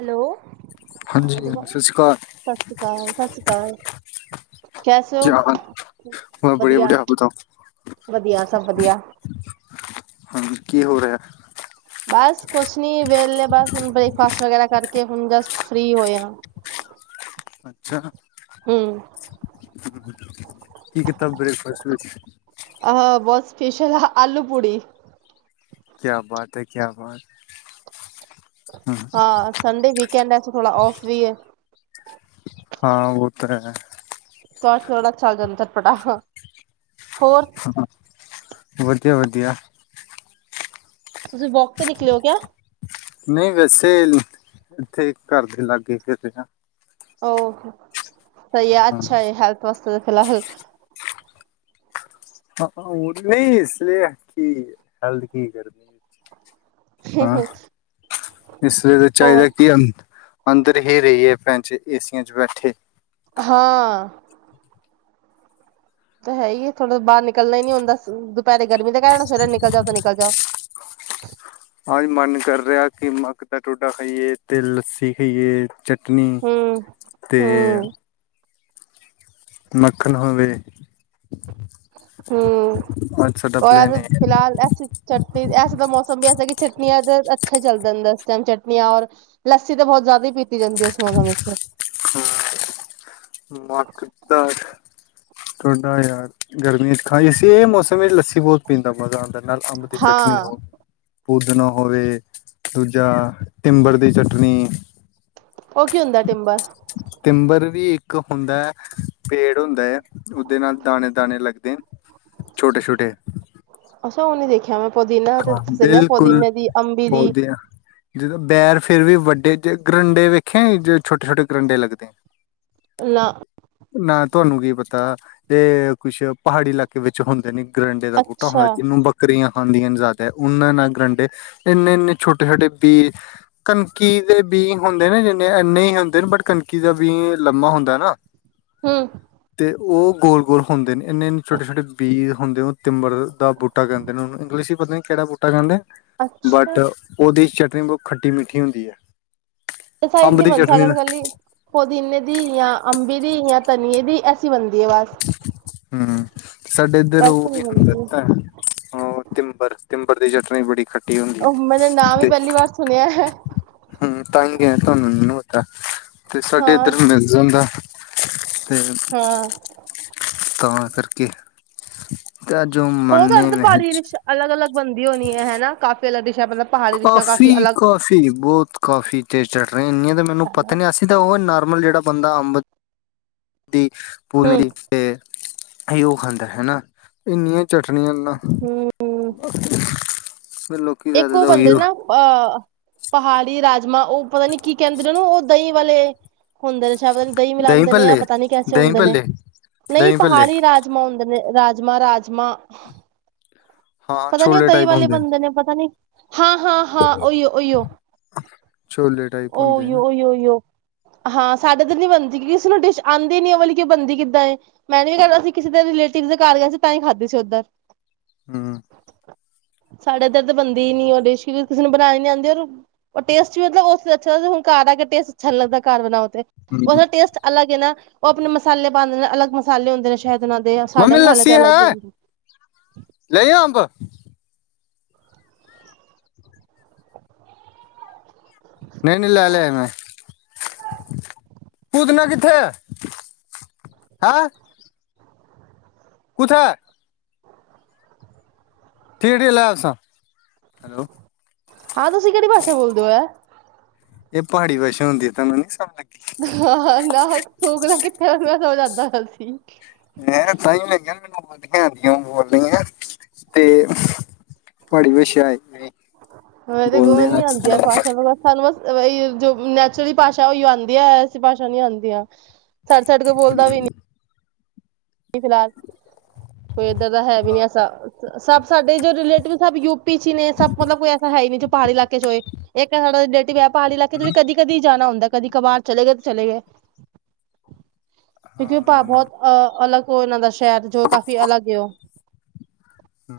Hello ਹਾਂਜੀ ਸ਼੍ਰੀ ਅਕਾਲ ਸਤਿ ਸ੍ਰੀ ਅਕਾਲ ਸਤਿ ਸ਼੍ਰੀ ਅਕਾਲ ਕੈਸ ਹੋ ਕਿਆ ਹਾਲ ਮੈਂ ਬੜੀਆ ਵਧੀਆ ਬੜੀਆ ਆਪ ਬਤਾਓ ਵਧੀਆ ਸਭ ਵਧੀਆ ਹਾਂਜੀ ਕੀ ਹੋ ਰਿਹਾ ਬਸ ਕੁਛ ਨੀ ਵੇਲੇ ਬਸ ਹੁਣ ਬ੍ਰੇਕਫਾਸਟ ਵਗੈਰਾ ਕਰਕੇ ਕਿ ਹੁਣ ਜਸਟ ਫ੍ਰੀ ਹੋਇਆ ਅੱਛਾ ਹ ਹਮ ਹ ਕੀ ਕਿਤਾ ਬ੍ਰੈਕਫਾਸਟ ਵਿੱਚ ਸਪੇਸ਼ਲ ਆਲੂ ਪੂੜੀ ਕਿਆ ਬਾਤ ਹੈ ਕਿਆ ਬਾਤ ਹਮ, ਹਾਂ ਸੰਡੇ ਵੀਕ ਲੰਚ ਥੋੜਾ ਔਫ ਵੀ ਹੈ ਹਾਂ ਉਹ ਤਾਂ ਤ ਥੋੜਾ ਚਲ ਜਾਏ ਚਟ ਪਟਾ ਹਾਂ ਹੋ ਜੀ ਵਧੀਆ ਤੁਸੀਂ ਵੋਕ ਤੇ ਨਿਕਲੇ ਹੋ ਕਿਆ ਨਹੀਂ ਵੈਸੇ ਇੱਥੇ ਘਰ ਦੇ ਲਾਗੇ ਫਿਰ ੋ [inaudible] ਸਹੀ ਹਾਂ ਅੱਛਾ ਹੈਲਥ ਵਾਸਤੇ ਫਿਲਹਾਲ, ਹਾਂ ਉਹ ਨਹੀਂ ਇਸ ਲਈ ਕੀ ਹੈਲਦ ਕੀ ਕਰਦੀ। ਹਾਂ ਇਸ ਲਈ ਤਾਂ ਹੋਰ ਚਾਹੀਦਾ ਕਿ ਅੰਦਰ ਹੀ ਰਹੀ ਹੈ ਫੈ ਏਸੀਆਂ ਚ ਬੈਠੇ, ਹਾਂ, ਤਾਂ ਹੈ ਹੀ ਥੋੜਾ ਬਾਹਰ ਨਿਕਲ ਨਿਕਲਣਾ ਹੀ ਨੀ ਹੁੰਦਾ ਦੁਪਹਿਰੇ ਗਰਮੀ ਦੇ ਕਾਰਨ ਸਵੇਰੇ ਨਿਕਲ ਜਾ ਤਾਂ ਨਿਕਲ ਜਾ, ਅੱਜ ਮਨ ਕਰ ਰਿਹਾ ਕਿ ਮਗ ਦਾ ਟੋਡਾ ਖਾਈਏ ਤੇ ਲੱਸੀ ਪੀਏ ਚਟਨੀ ਤੇ, ਮੱਖਣ ਹੋਵੇ, ਹੂੰ, ਅੱਜ ਸਾਡਾ ਪਲੈਨ ਹੈ ਫਿਲਹਾ ਲਸੀ ਚਟਨੀ ਐਸੇ ਤਾਂ ਮੌਸਮ ਵੀ ਐਸਾ ਕਿ ਚਟਨੀ ਅੱਜ [inaudible] ਅੱਛੇ ਚੱਲਦਾ ਜਾਂਦਾ ਇਸ ਟਾਈਮ ਚਟਨੀਆਂ ਔਰ ਲੱਸੀ ਤਾਂ ਬਹੁਤ ਜ਼ਿਆਦਾ ਹੀ ਪੀ ਹੂੰ ਮਗ ਦਾ, ਥੋਡਾ ਯਾਰ ਗਰਮੀਆਂ ਚ ਖਾਈਏ ਅਸੀ ਇਹ ਮੌਸਮ ਵਿੱਚ ਲੱਸੀ ਬਹੁਤ ਪੀਂਦਾ ਮਜ਼ਾ ਆਦਾ। ਨਾਲ ਅੰਬ ਦੀ ਚਟਨੀ ਹਾਂ ਹੋ ਪੂਦਣਾ ਹੋਵੇ ਦੂਜਾ ਟਿੰਬਰ ਦੀ ਚਟਣੀ, ਉਹ ਕੀ ਹੁੰਦਾ ਟਿੱਬਾ, ਟਿੰਬਰ ਵੀ ਇੱਕ ਹੁੰਦਾ ਹੈ। ਪੇੜ ਹੁੰਦਾ ਹੈ ਉਹਦੇ ਨਾਲ ਦਾਣੇ, ਦਾਣੇ ਲੱਗਦੇ ਛੋਟੇ-ਛੋਟੇ, ਉਹਨੇ ਦੇਖਿਆ ਮੈਂ, ਪੁਦੀਨਾ ਤੇ ਹਾਂ ਸੁਣਿਆ ਬਿਲਕੁਲ ਪੁਦੀਨੇ ਦੀ ਅੰਬੀ ਦੀ ਪੌਦਿਆਂ ਜਦੋਂ ਬੈਰ ਫਿਰ ਵੀ ਵੱਡੇ ਜ ਗਰੰਡੇ ਵੇਖੇ ਛੋਟੇ-ਛੋਟੇ ਗਰੰਡੇ ਲੱਗਦੇ। ਨਾ, ਨਾ ਤੁਹਾਨੂੰ ਕੀ ਪਤਾ ਇਹ ਕੁਛ ਪਹਾੜੀ ਇਲਾਕੇ ਵਿੱਚ ਹੁੰਦੇ ਨੇ, ਗਰੈਂਡੇ ਦਾ ਬੂਟਾ ਅੱਛਾ ਹੁੰਦਾ ਜਿਨੂੰ ਬੱਕਰੀਆਂ, ਹਾਂਜੀ-ਹਾਂਜੀ, ਜ਼ਿਆਦਾ ਉਨਾ ਨਾਲ ਗਰੰਡੇ ਇੰਨੇ ਇੰਨੇ ਛੋਟੇ-ਛੋਟੇ ਬੀ ਕਣਕੀ ਦੇ ਬੀ ਹੁੰਦੇ ਨਾ ਜਿੰਨੇ ਇੰਨੇ ਹੀ ਹੁੰਦੇ ਬਟ ਕਣਕੀ ਦਾ ਬੀ ਲੰਮਾ ਹੁੰਦਾ ਨਾ, ਹੂੰ, ਤੇ ਉਹ ਗੋਲ-ਗੋਲ ਹੁੰਦੇ ਨੇ, ਇੰਨੇ ਇੰਨੇ ਛੋਟੇ-ਛੋਟੇ ਪੀਸ, ਹੁੰਦੇ ਉਹ, ਤਿੰਬਰ ਦਾ ਬੂਟਾ ਕਹਿੰਦੇ ਨੇ ਹੁਣ ਇੰਗਲਿਸ਼ ਨਹੀ ਕਿਹੜਾ ਬੂਟਾ ਕਹਿੰਦੇ ਅੱਛਾ ਬਟ ਉਹਦੀ ਚਟਨੀ ਨਹੀ ਬਹੁਤ ਖੱਟੀ ਮਿੱਠੀ ਹੁੰਦੀ ਹੈ। ਸਾਈਡ ਅੰਬ ਨ ਦੀ ਚਟਨੀ ਬਸ ਗੀ ਪੁਦੀਨੇ ਦੀ ਜਾਂ ਅੰਬੀ ਦੀ ਜਾਂ ਧਨੀਏ ਦੀ, [unintelligible] ਹੂੰ ਸਾਡੇ ਇੱਧਰ ਵੈਸੇ ਉਹ ਨਹੀਂ ਵੀ ਹੁੰਦਾ ਬਣਦੀ ਤਾਂ ਉਹ ਤਿੰਬਰ ਤਿੰਬਰ ਦੀ ਚਟਨੀ ਬੜੀ ਖਟੀ ਹੁੰਦੀ ਉਹ ਮੈਨੇ ਨਾਮ ਹੀ ਤੇ ਪਹਿਲੀ ਵਾਰ ਸੁਣਿਆ ਹੈ ਹੂੰ ਤਾਂ ਤੁਹਾਨੂੰ ਮੈਨੂੰ ਤਾਂ ਤੇ ਸਾਡੇ ਹਾਂ ਇੱਧਰ ਮਿਲ ਜਾਦਾ ਤੇ ਹਾਂ ਤਾਂ ਕਰਕੇ ਤੇ ਜੋ ਉਹ ਤਾਂ ਮੰਨੇ ਅਰਧ ਪਾੜੀ ਵਿੱਚ ਅਲੱਗ ਅਲੱਗ ਬਣਦੀ ਹੋਣੀ ਹੈ ਹਨਾ ਕਾਫੀ ਪਹਿਲਾ ਦੇ ਕਾਫੀ ਕਾਫੀ ਬਹੁਤ ਕਾਫੀ ਚਿਰ ਚੜ ਰਹੇ ਇੰਨੀਆਂ ਤਾਂ ਮੈਨੂੰ ਪਤਾ ਨੀ ਅਸੀਂ ਤਾਂ ਉਹ ਨੋਮਲ ਜਿਹੜਾ ਬੰਦਾ ਅੰਬ ਦੀ ਪੂਦੀਨੇ ਦੀ ਮੇਰੀ ਤੇ ਇਹ ਉਹ ਖਾਂਦਾ ਹਨਾ ਇੰਨੀਆਂ ਚਟਨੀ ਨਾਲ ਨਾਲ [unintelligible] ਇੱਕ ਉਹ ਬੰਦੇ ਨਾ ਅਹ ਪਹਾੜੀ ਰਾਜ ਮਾਂ ਉਹ ਪਤਾ ਨੀ ਕੀ ਕਹਿੰਦੇ ਨੇ ਉਹ ਨੂੰ ਦਹੀਂ ਵਾਲੇ ਹੁੰਦੇ ਨੇ ਸ਼ਾਇਦ ਦਹੀਂ ਮਿਲਾਦੇ ਨੇ ਆ ਪਤਾ ਨੀ ਕੈਸੇ ਦਹੀਂ ਹੁੰਦੇ ਨੇ ਭੱਲੇ ਨਹੀਂ ਦਹੀਂ ਭੱਲੇ ਪਹਾੜੀ ਰਾਜਮਾਂ ਹੁੰਦੇ ਨੇ। ਰਾਜਮਾ ਰਾਜਮਾ ਹਾਂ ਪਤਾ ਨੀ ਉਹ ਛੋਲੇ ਦਹੀਂ ਟਾਈਪ ਵਾਲੇ ਹੁੰਦੇ ਬਣਦੇ ਨੇ। ਨਹੀਂ ਹਾਂ ਹਾਂ ਹਾਂ ਉਓ ਉਓ ਛੋਲੇ ਟਾਈਪ ਹੁੰਦੇ ਨਾ ਉਓ ਹਾਂ ਸਾਡਾ ਤੇ ਨਹੀਂ ਬਣਦੇ। ਕਿਸੇ ਨੂੰ ਡਸ਼ ਆਂਦੀ ਨੀ ਓ ਵਾਲੀ ਕੀ ਓ ਬਣਦੀ ਕਿੱਦਾ ਏ ਮੈਂ ਨੀ ਕਿਸੇ ਦੇ ਲੇਟਿਵ ਦੇ ਘਰ ਗਏ ਸੀ ਤਾਂ ਹੀ ਖਾਦੀ ਸੀ ਓਧਰ। ਹੂੰ ਸਾਡੇ ਇੱਧਰ ਤਾ ਬਣਦੀ ਨੀ ਉਹ ਡਿਸ਼ ਕਿਸੇ ਬਣਾਣੀ ਨੀ ਆਂਦੀ ਓ ਟੇਸਟ ਵੀ ਅ ਹੁਣ ਘਰ ਆ ਕੇ ਟੇਸਟ ਅੱਛਾ ਨੀ ਲਗਦਾ ਘਰ ਬਣਾਉਣ ਉਸਦਾ ਟੇਸਟ ਅਲੱਗ ਹੈ ਨਾ। ਉਹ ਆਪਣੇ ਮਸਾਲੇ ਪਾਦੇ ਨੇ ਅਲੱਗ ਮਸਾਲੇ ਹੁੰਦੇ ਨੇ। ਸ਼ਾਇਦ ਨਾਂ ਦੇ ਸਾਡੇ ਮੰਮੀ ਮਸਾਲੇ ਲੱਸੀ ਤੇ ਅਲੱਗ ਹੀ ਹੈ ਹੋ। ਲੈ ਅੰਬ ਨਹੀਂ-ਨਹੀਂ ਲੈ, ਲਿਆ ਮੈਂ ਪੂਦਨਾ ਕਿੱਥੇ ਐ, ਹੈ? ਕੁਥ ਹੈ ਠੀਕ ੀ ਲੈ, ਆਸਾ ਹੈਲੋ। ਹਾਂ, ਤੁਸੀਂ ਕਿਹੜੀ ਭਾਸ਼ਾ ਬੋਲਦੇ ਹੋ, ਹੈ। ਇਹ ਪਹਾੜੀ ਭਾਸ਼ਾ ਹੁੰਦੀ ਹੈ ਤਾਂਨੁ ਨੀ ਸਮ ਹਾਂ-ਹਾਂ, ਨਾ ਸੋਕਣਾ ਕਿੱਥੇ ਮੈਂ ਸੋ ਜਾਂਦਾ। ਨਾਲ ਸੀ ਮੈਂ ਤਾਂਹੀ ਲੈਂਗ ਮੈਨੂੰ ਬੋਦੀ ਆਉਂਦੀਆਂ ਬੋਲੀਆਂ ਤੇ ਤੁੀ ਵਾਸ਼ਿਆ ਆਈ ਹੰ, ਤੇ ਗੁੰਮਣ ਨੀ ਆਉਂਦੀ ਆ ਭਾਸ਼ਾ ਸਾਨ ਬਸ ਜੋ ਨੈਚੁਰਲੀ ਭਾਸ਼ਾ ਉਹੀ ਆਉਂਦੀ ਐ, ਐਸੀ ਭਾਸ਼ਾ ਨਹੀਂ ਆਂਦੀ ਐ ਛੱਡ-ਛੱਡ ਕੇ ਬੋਲਦਾ ਵੀ ਨੀ ਫਿਲਹਾਲ। ਕੋਈ ਇੱਧਰ ਦਾ ਹੈ ਵੀ ਨੀ, ਸਭ ਸਾਡੇ ਜੋ ਰਿਲੇਟਿਵ ਸਭ ਯੂ ਪ ਪਿੱਛੇ ਨੇ, ਸਭ ਮਤਲਬ ਕੋਈ ਐਸਾ ਹੈ ਨ ਨਹੀਂ ਪਹਾੜੀ ਇਲਾਕੇ ਚ ਹੋਏ ਇੱਕ ਸਾਡਾ ਡੇਟੀ ਐਪ ਪਹਾੜੀ ਇਲਾਕੇ ਤੋਂ ਵੀ ਕਦੀ- ਕਦੀ ਜਾਣਾ ਹੁੰਦਾ। ਕਦੀ ਕਬਾਰ, ਚਲੇ ਗਏ ਤਾਂ ਚਲੇ ਗਏ। ਕਿਉਂਕਿ ਹਾਂ ਭਾ ਇਹ ਨਾ ਬਹੁਤ ਅਹ [inaudible] ਸ਼ਹਿਰ ਤੋਂ ਕਾਫੀ ਅਲੱਗ ਹੈ, ਉਹ। ਹਾਂ।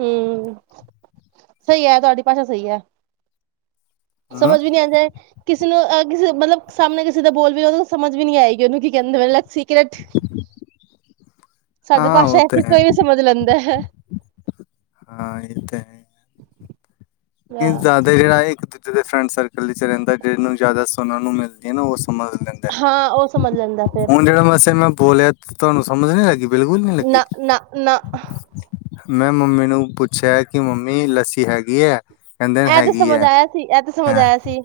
ਹਮ, ਸਹੀ ਹੈ ਤੁਹਾਡੀ ਭਾਸ਼ਾ ਸਹੀ ਹੈ। ਹੂੰ, ਸਮਝ ਵੀ ਨਹੀਂ ਆ ਜਾਏ, ਕਿਸ। ਕਿਸੇ ਨੂੰ ਕਿਸੇ ਮਤਲਬ, ਸਾਹਮਣੇ ਕਿਸੇ ਦਾ ਬੋਲ ਵੀ ਉਹਨੂੰ ਸਮਝ ਵੀ ਨੀ ਆਏਗੀ ਉਹਨੂੰ ਕੀ ਕਿੰਦੇ ਪਏ ਸੀ ਕਿ ਸਾਡੀ ਹਾਂ ਭਾਸ਼ਾ ਉਹ ਐਸੀ, ਤੇ ਹੈ ਕੋਈ ਵੀ ਸਮਝ ਲੈਂਦਾ ਹੈ। ਕੀ ਜ਼ਦਾਏ ਫਰੈਂਡ ਸਰਕਲ ਵਿੱਚ ਰਹਿੰਦਾ, ਜਿਹਨ ਨੂੰ ਜ਼ਿਆਦਾ ਸੁਣਨਾ ਨੂੰ ਮਿਲਦੀ ਹੈ ਨਾ ਉਸ। ਲੈਂਦਾ ਹਾਂ ਉਹ ਸਮਝ ਲੈਂਦਾ ਫਿਰ ਹੁਣ ਜਿਹੜਾ ਮਸੇ ਮੈਂ ਬੋਲਿਆ ਤਹਾਨੂੰ ਸਮਝ ਨੀ ਲਗੀ। ਨਾ, ਨਾ, ਨਾ। ਮੈਂ ਮੰਮੀ ਨੂੰ ਪੁੱਛਿਆ, ਕਿ ਮੰਮੀ ਲੱਸੀ ਹੈਗੀ ਹੈ। ਕਹਿੰਦੇ ਨੇ ਇਹ ਤੇ ਹੈਗੀ ਸਮਝ ਹੈ, ਆਇਆ ਸੀ ਇਹ ਤੇ ਸਮਝ ਹੰ ਆਇਆ ਸੀ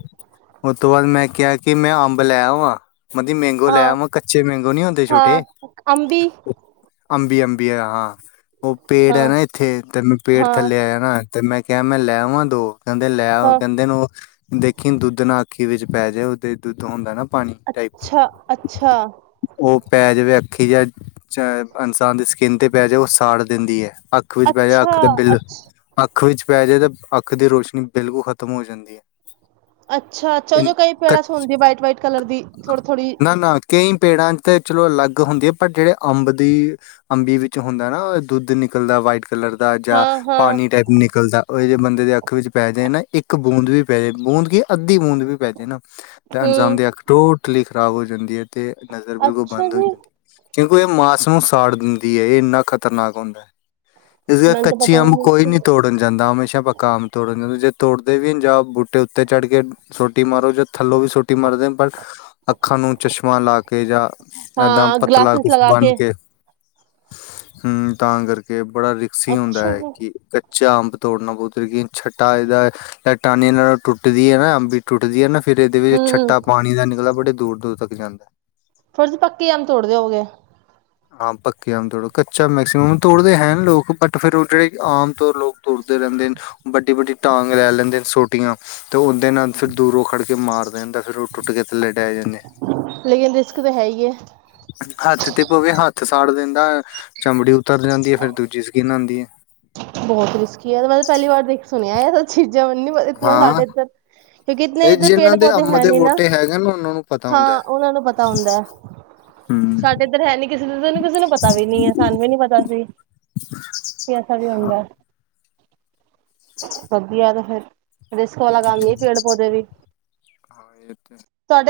ਉਸ ਤੋਂ ਬਾਅਦ ਮੈਂ ਕਿਹਾ ਕਿ, ਮੈਂ ਅੰਬ ਲੈ ਆਵਾਂ? ਮਤਦੀ ਮੈਂਗੋ ਲੈ ਹਾਂ ਕੱਚੇ ਮੈਂਗੋ ਨੀ ਹੁੰਦੇ ਹਾਂ ਛੋਟੇ ਅੰਬੀ ਅੰਬੀ ਅੰਬੀ ਹਾਂ। ਉਹ ਪੇੜ ਹਾਂ ਹੈ ਨਾ ਇੱਥੇ ਤੇ ਮੈਂ ਪੇੜ ਹਾਂ ਥੱਲੇ ਆਇਆ ਨਾ ਤੇ ਮੈਂ ਕਿਹਾ ਮੈਂ ਲੈ ਆਵਾ ਉਨ੍ਹਾਂ ਤੋਂ ਕਹਿੰਦੇ ਲੈ ਹਾਂ ਕਹਿੰਦੇ ਨੂੰ ਦੇਖੀ ਦੁੱਧ ਨਾ ਅੱਖੀ ਵਿੱਚ ਪੈ ਜਾਏ ਉਹ ਦੁੱਧ ਹੁੰਦਾ ਨਾ ਪਾਣੀ ਟਾਈਪ ਅੱਛਾ ਅੱਛਾ ਉਹ ਪੈ ਅੱਖੀ ਜਿ ਇਨਸਾਨ ਦੀ ਸਕਿੰਨ 'ਤੇ ਪੈ ਜਾਵੇ ਉਹ ਸਾੜ ਦਿੰਦੀ ਹੈ। ਅੱਖ ਵਿੱਚ ਪੈ ਜਾ ਅੱਛਾ ਅੱਖ ਤੇ ਬਿੱਲ ਅੱਛ ਅੱਖ ਅੱਖ ਵਿਚ ਪੈ ਜਾਏ ਤਾਂ ਅੱਖ ਅੱਖ ਦੀ ਰੋਸ਼ਨੀ ਬਿਲਕੁਲ ਖ਼ਤਮ ਹੋ ਜਾਂਦੀ ਹੈ। ਅੱਛਾ ਅੱਛਾ ਉਹ ਜੋ ਇਨ- ਕਈ ਕ- ਪੇੜਾਂਸ ਹੁੰਦੀ ਵਾਈਟ ਵਾਈਟ ਕਲਰ ਦੀ ਥੋੜੀ ਥੋੜੀ ਨਾ ਨਾ ਕਈ ਪੇੜਾਂ ਤੇ ਚਲੋ ਅਲੱਗ ਹੁੰਦੀ ਹੈ ਪਰ ਜਿਹੜੇ ਅੰਬ ਦੀ ਅੰਬੀ ਵਿੱਚ ਹੁੰਦਾ ਨਾ ਦੁੱਧ ਨਿਕਲਦਾ ਵਾਈਟ ਕਲਰ ਦਾ ਜਾਂ ਹਾਂ ਹਾਂ ਪਾਣੀ ਟਾਈਪ ਨਿਕਲਦਾ ਉਹ ਜੇ ਬੰਦੇ ਦੇ ਅੱਖ ਵਿੱਚ ਪੈ ਜਾਏ ਨਾ ਇੱਕ ਬੂੰਦ ਵੀ ਪੈ ਜਾਏ ਬੂੰਦ ਕੀ ਅੱਧੀ ਬੂੰਦ ਵੀ ਪੈ ਜਾਏ ਨਾ ਤੇ ਹੂੰ ਅਣਜਾਦੇ ਅਖ ਟੋਟ ਕਲੀਲਿਕ ਖਰਾਬ ਹੋ ਜਾਂਦੀ ਹੈ। ਤੇ ਨਜ਼ਰ ਬਿਲਕੁਲ ਅੱਛਾ ਬੰਦ ਹੋ ਜੀ ਜਾਂਦੀ ਏ। ਕਿਉਂਕਿ ਇਹ ਮਾਸ ਨੂੰ ਸਾੜ ਦਿੰਦੀ ਹੈ ਇਹ ਇੰਨਾ ਖਤਰਨਾਕ ਹੁੰਦਾ ਹੈ। ਇਸ ਕਰਕੇ ਮੈਨੂੰ ਤਾਂ ਕੱਚੀ ਪਤਾ ਅੰਬ ਹੀ ਕੋਈ ਨੀ ਨਹੀਂ ਤੋੜਨ ਜਾਂਦਾ ਹਮੇਸ਼ਾ ਪੱਕਾ ਅੰਬ ਤੋੜਨ ਜਾਂਦਾ ਜੇ। ਤੋੜਦੇ ਵੀ ਜਾਂ ਬੂਟੇ ਉੱਤੇ ਚੜ੍ਹ ਕੇ ਸੋਟੀ ਮਾਰੋ ਜ ਥੱਲੋਂ ਵੀ ਸੋਟੀ ਮਾਰਦੇ ਪਰ ਅੱਖਾਂ ਨੂੰ ਚਸ਼ਮਾ ਲਾ ਕੇ ਜਾਂ ਏਦਾਂ ਹਾਂ ਪਤਲਾ ਗਲਾਸਿਸ ਕੁਛ ਲਗਾ ਬੰਨ ਕੇ ਹੂੰ ਤਾਂ ਕਰਕੇ ਬੜਾ ਰਿਕਸੀ ਹੁੰਦਾ ਅੱਛਾ ਜੀ ਹੈ ਹੂੰ ਕਿ 'ਚ ਅੰਬ ਤੋੜਨਾ ਪੱਤਰ ਕਿ ਛੱਟਾ ਇਹਦਾ ਇਹ ਟਾਨੀ ਨਾਲ ਟੁਟਦੀ ਹੈ ਨਾ ਅੰਬੀ ਟੁਟਦੀ ਹੈ। ਫਿਰ ਇਹਦੇ ਵਿੱਚ ਛੱਟਾ ਪਾਣੀ ਦਾ ਨਿਕਲ ਬੜੇ ਦੂਰ ਤੱਕ ਜਾਂਦਾ ਫਰਜ਼ ਪੱਕੇ ਆਮ ਤੋੜ ਦਿਓਗੇ। ਹਾਂ ਪੱਕੇ ਆਮ ਤੋੜੋ ਕੱਚਾ ਮੈਕਸੀਮਮ ਤੋੜਦੇ ਹੈ ਲੋਕ ਬਟ ਫਿਰ ਉਹ ਜਿਹੜੇ ਆਮ ਤੌਰ ਲੋਕ ਤੋਰਦੇ ਰਹਿੰਦੇ ਨੇ ਵੱਡੀ ਵੱਡੀ ਟਾਂਗ ਲੈ ਲੈਂਦੇ ਨੇ ਸੋਟੀਆਂ ਤੇ ਉਹਦੇ ਨਾਲ ਫਿਰ ਦੂਰੋਂ ਖੜਕੇ ਮਾਰਦੇ ਨੇ ਤੇ ਫਿਰ ਉਹ ਟੁਟ ਕੇ ਲੜ ਦੇ ਜਾਨੇ ਐ, ਲੇਕਿਨ ਰਿਸਕ ਤਾਂ ਹੈ ਹੀ ਹੈ ਹੱਥ ਤੇ ਪਵੇ, ਹੱਥ ਸਾ ਫਾੜ ਦਿੰਦਾ ਐ, ਚਮੜੀ ਉਤਰ ਜਾਂਦੀ ਐ, ਫਿਰ ਦੂਜੀ ਸਕੀਨ ਆਉਂਦੀ ਹੈ। ਐ ਔਛੀ ਨਹੀ ਐ। ਜਮਨ ਨੀ ਇਤਨਾ ਸਾਡੇ ਹਾਂ ਇੱਧਰ ਕਿਉਂਕਿ ਇਨ ਇਹ ਇੱਧਰ ਪੇੜ ਜਿਨ੍ਹਾਂ ਦੇ ਪੌਦੇ ਅੰਬ ਹੈ ਦੇ ਨੀ ਨਾ, ਬੂਟੇ ਹੈਗੇ ਨਾ ਉਹਨਾਂ ਨੂੰ ਪਤਾ ਹੁੰਦਾ ਹਾਂ ਹੈ ਉਹਨਾ ਨੂੰ ਪਤਾ ਹੁੰਦਾ ਹਮ ਸਾਡੇ ਇੱਧਰ ਹੈ ਨੀ ਕਿਸੇੂੰ ਕਿਸੇ ਨੂੰ ਪਤਾ ਵੀ ਨੀ ਹੈ, ਸਾਨੂੰ ਵੀ ਨੀ ਪਤਾ ਸੀ। [unintelligible] ਹਾਂ ਵਧੀਆ ਤਾਂ ਫੇਰ ਰਿਸਕ ਵਾਲਾ ਕੰਮ ਏ ਪੇੜ ਪੌਦੇ ਵੀ ਹਾਂ ਇਹ ਤੇ ਤੁਹਾਡ ਅਪ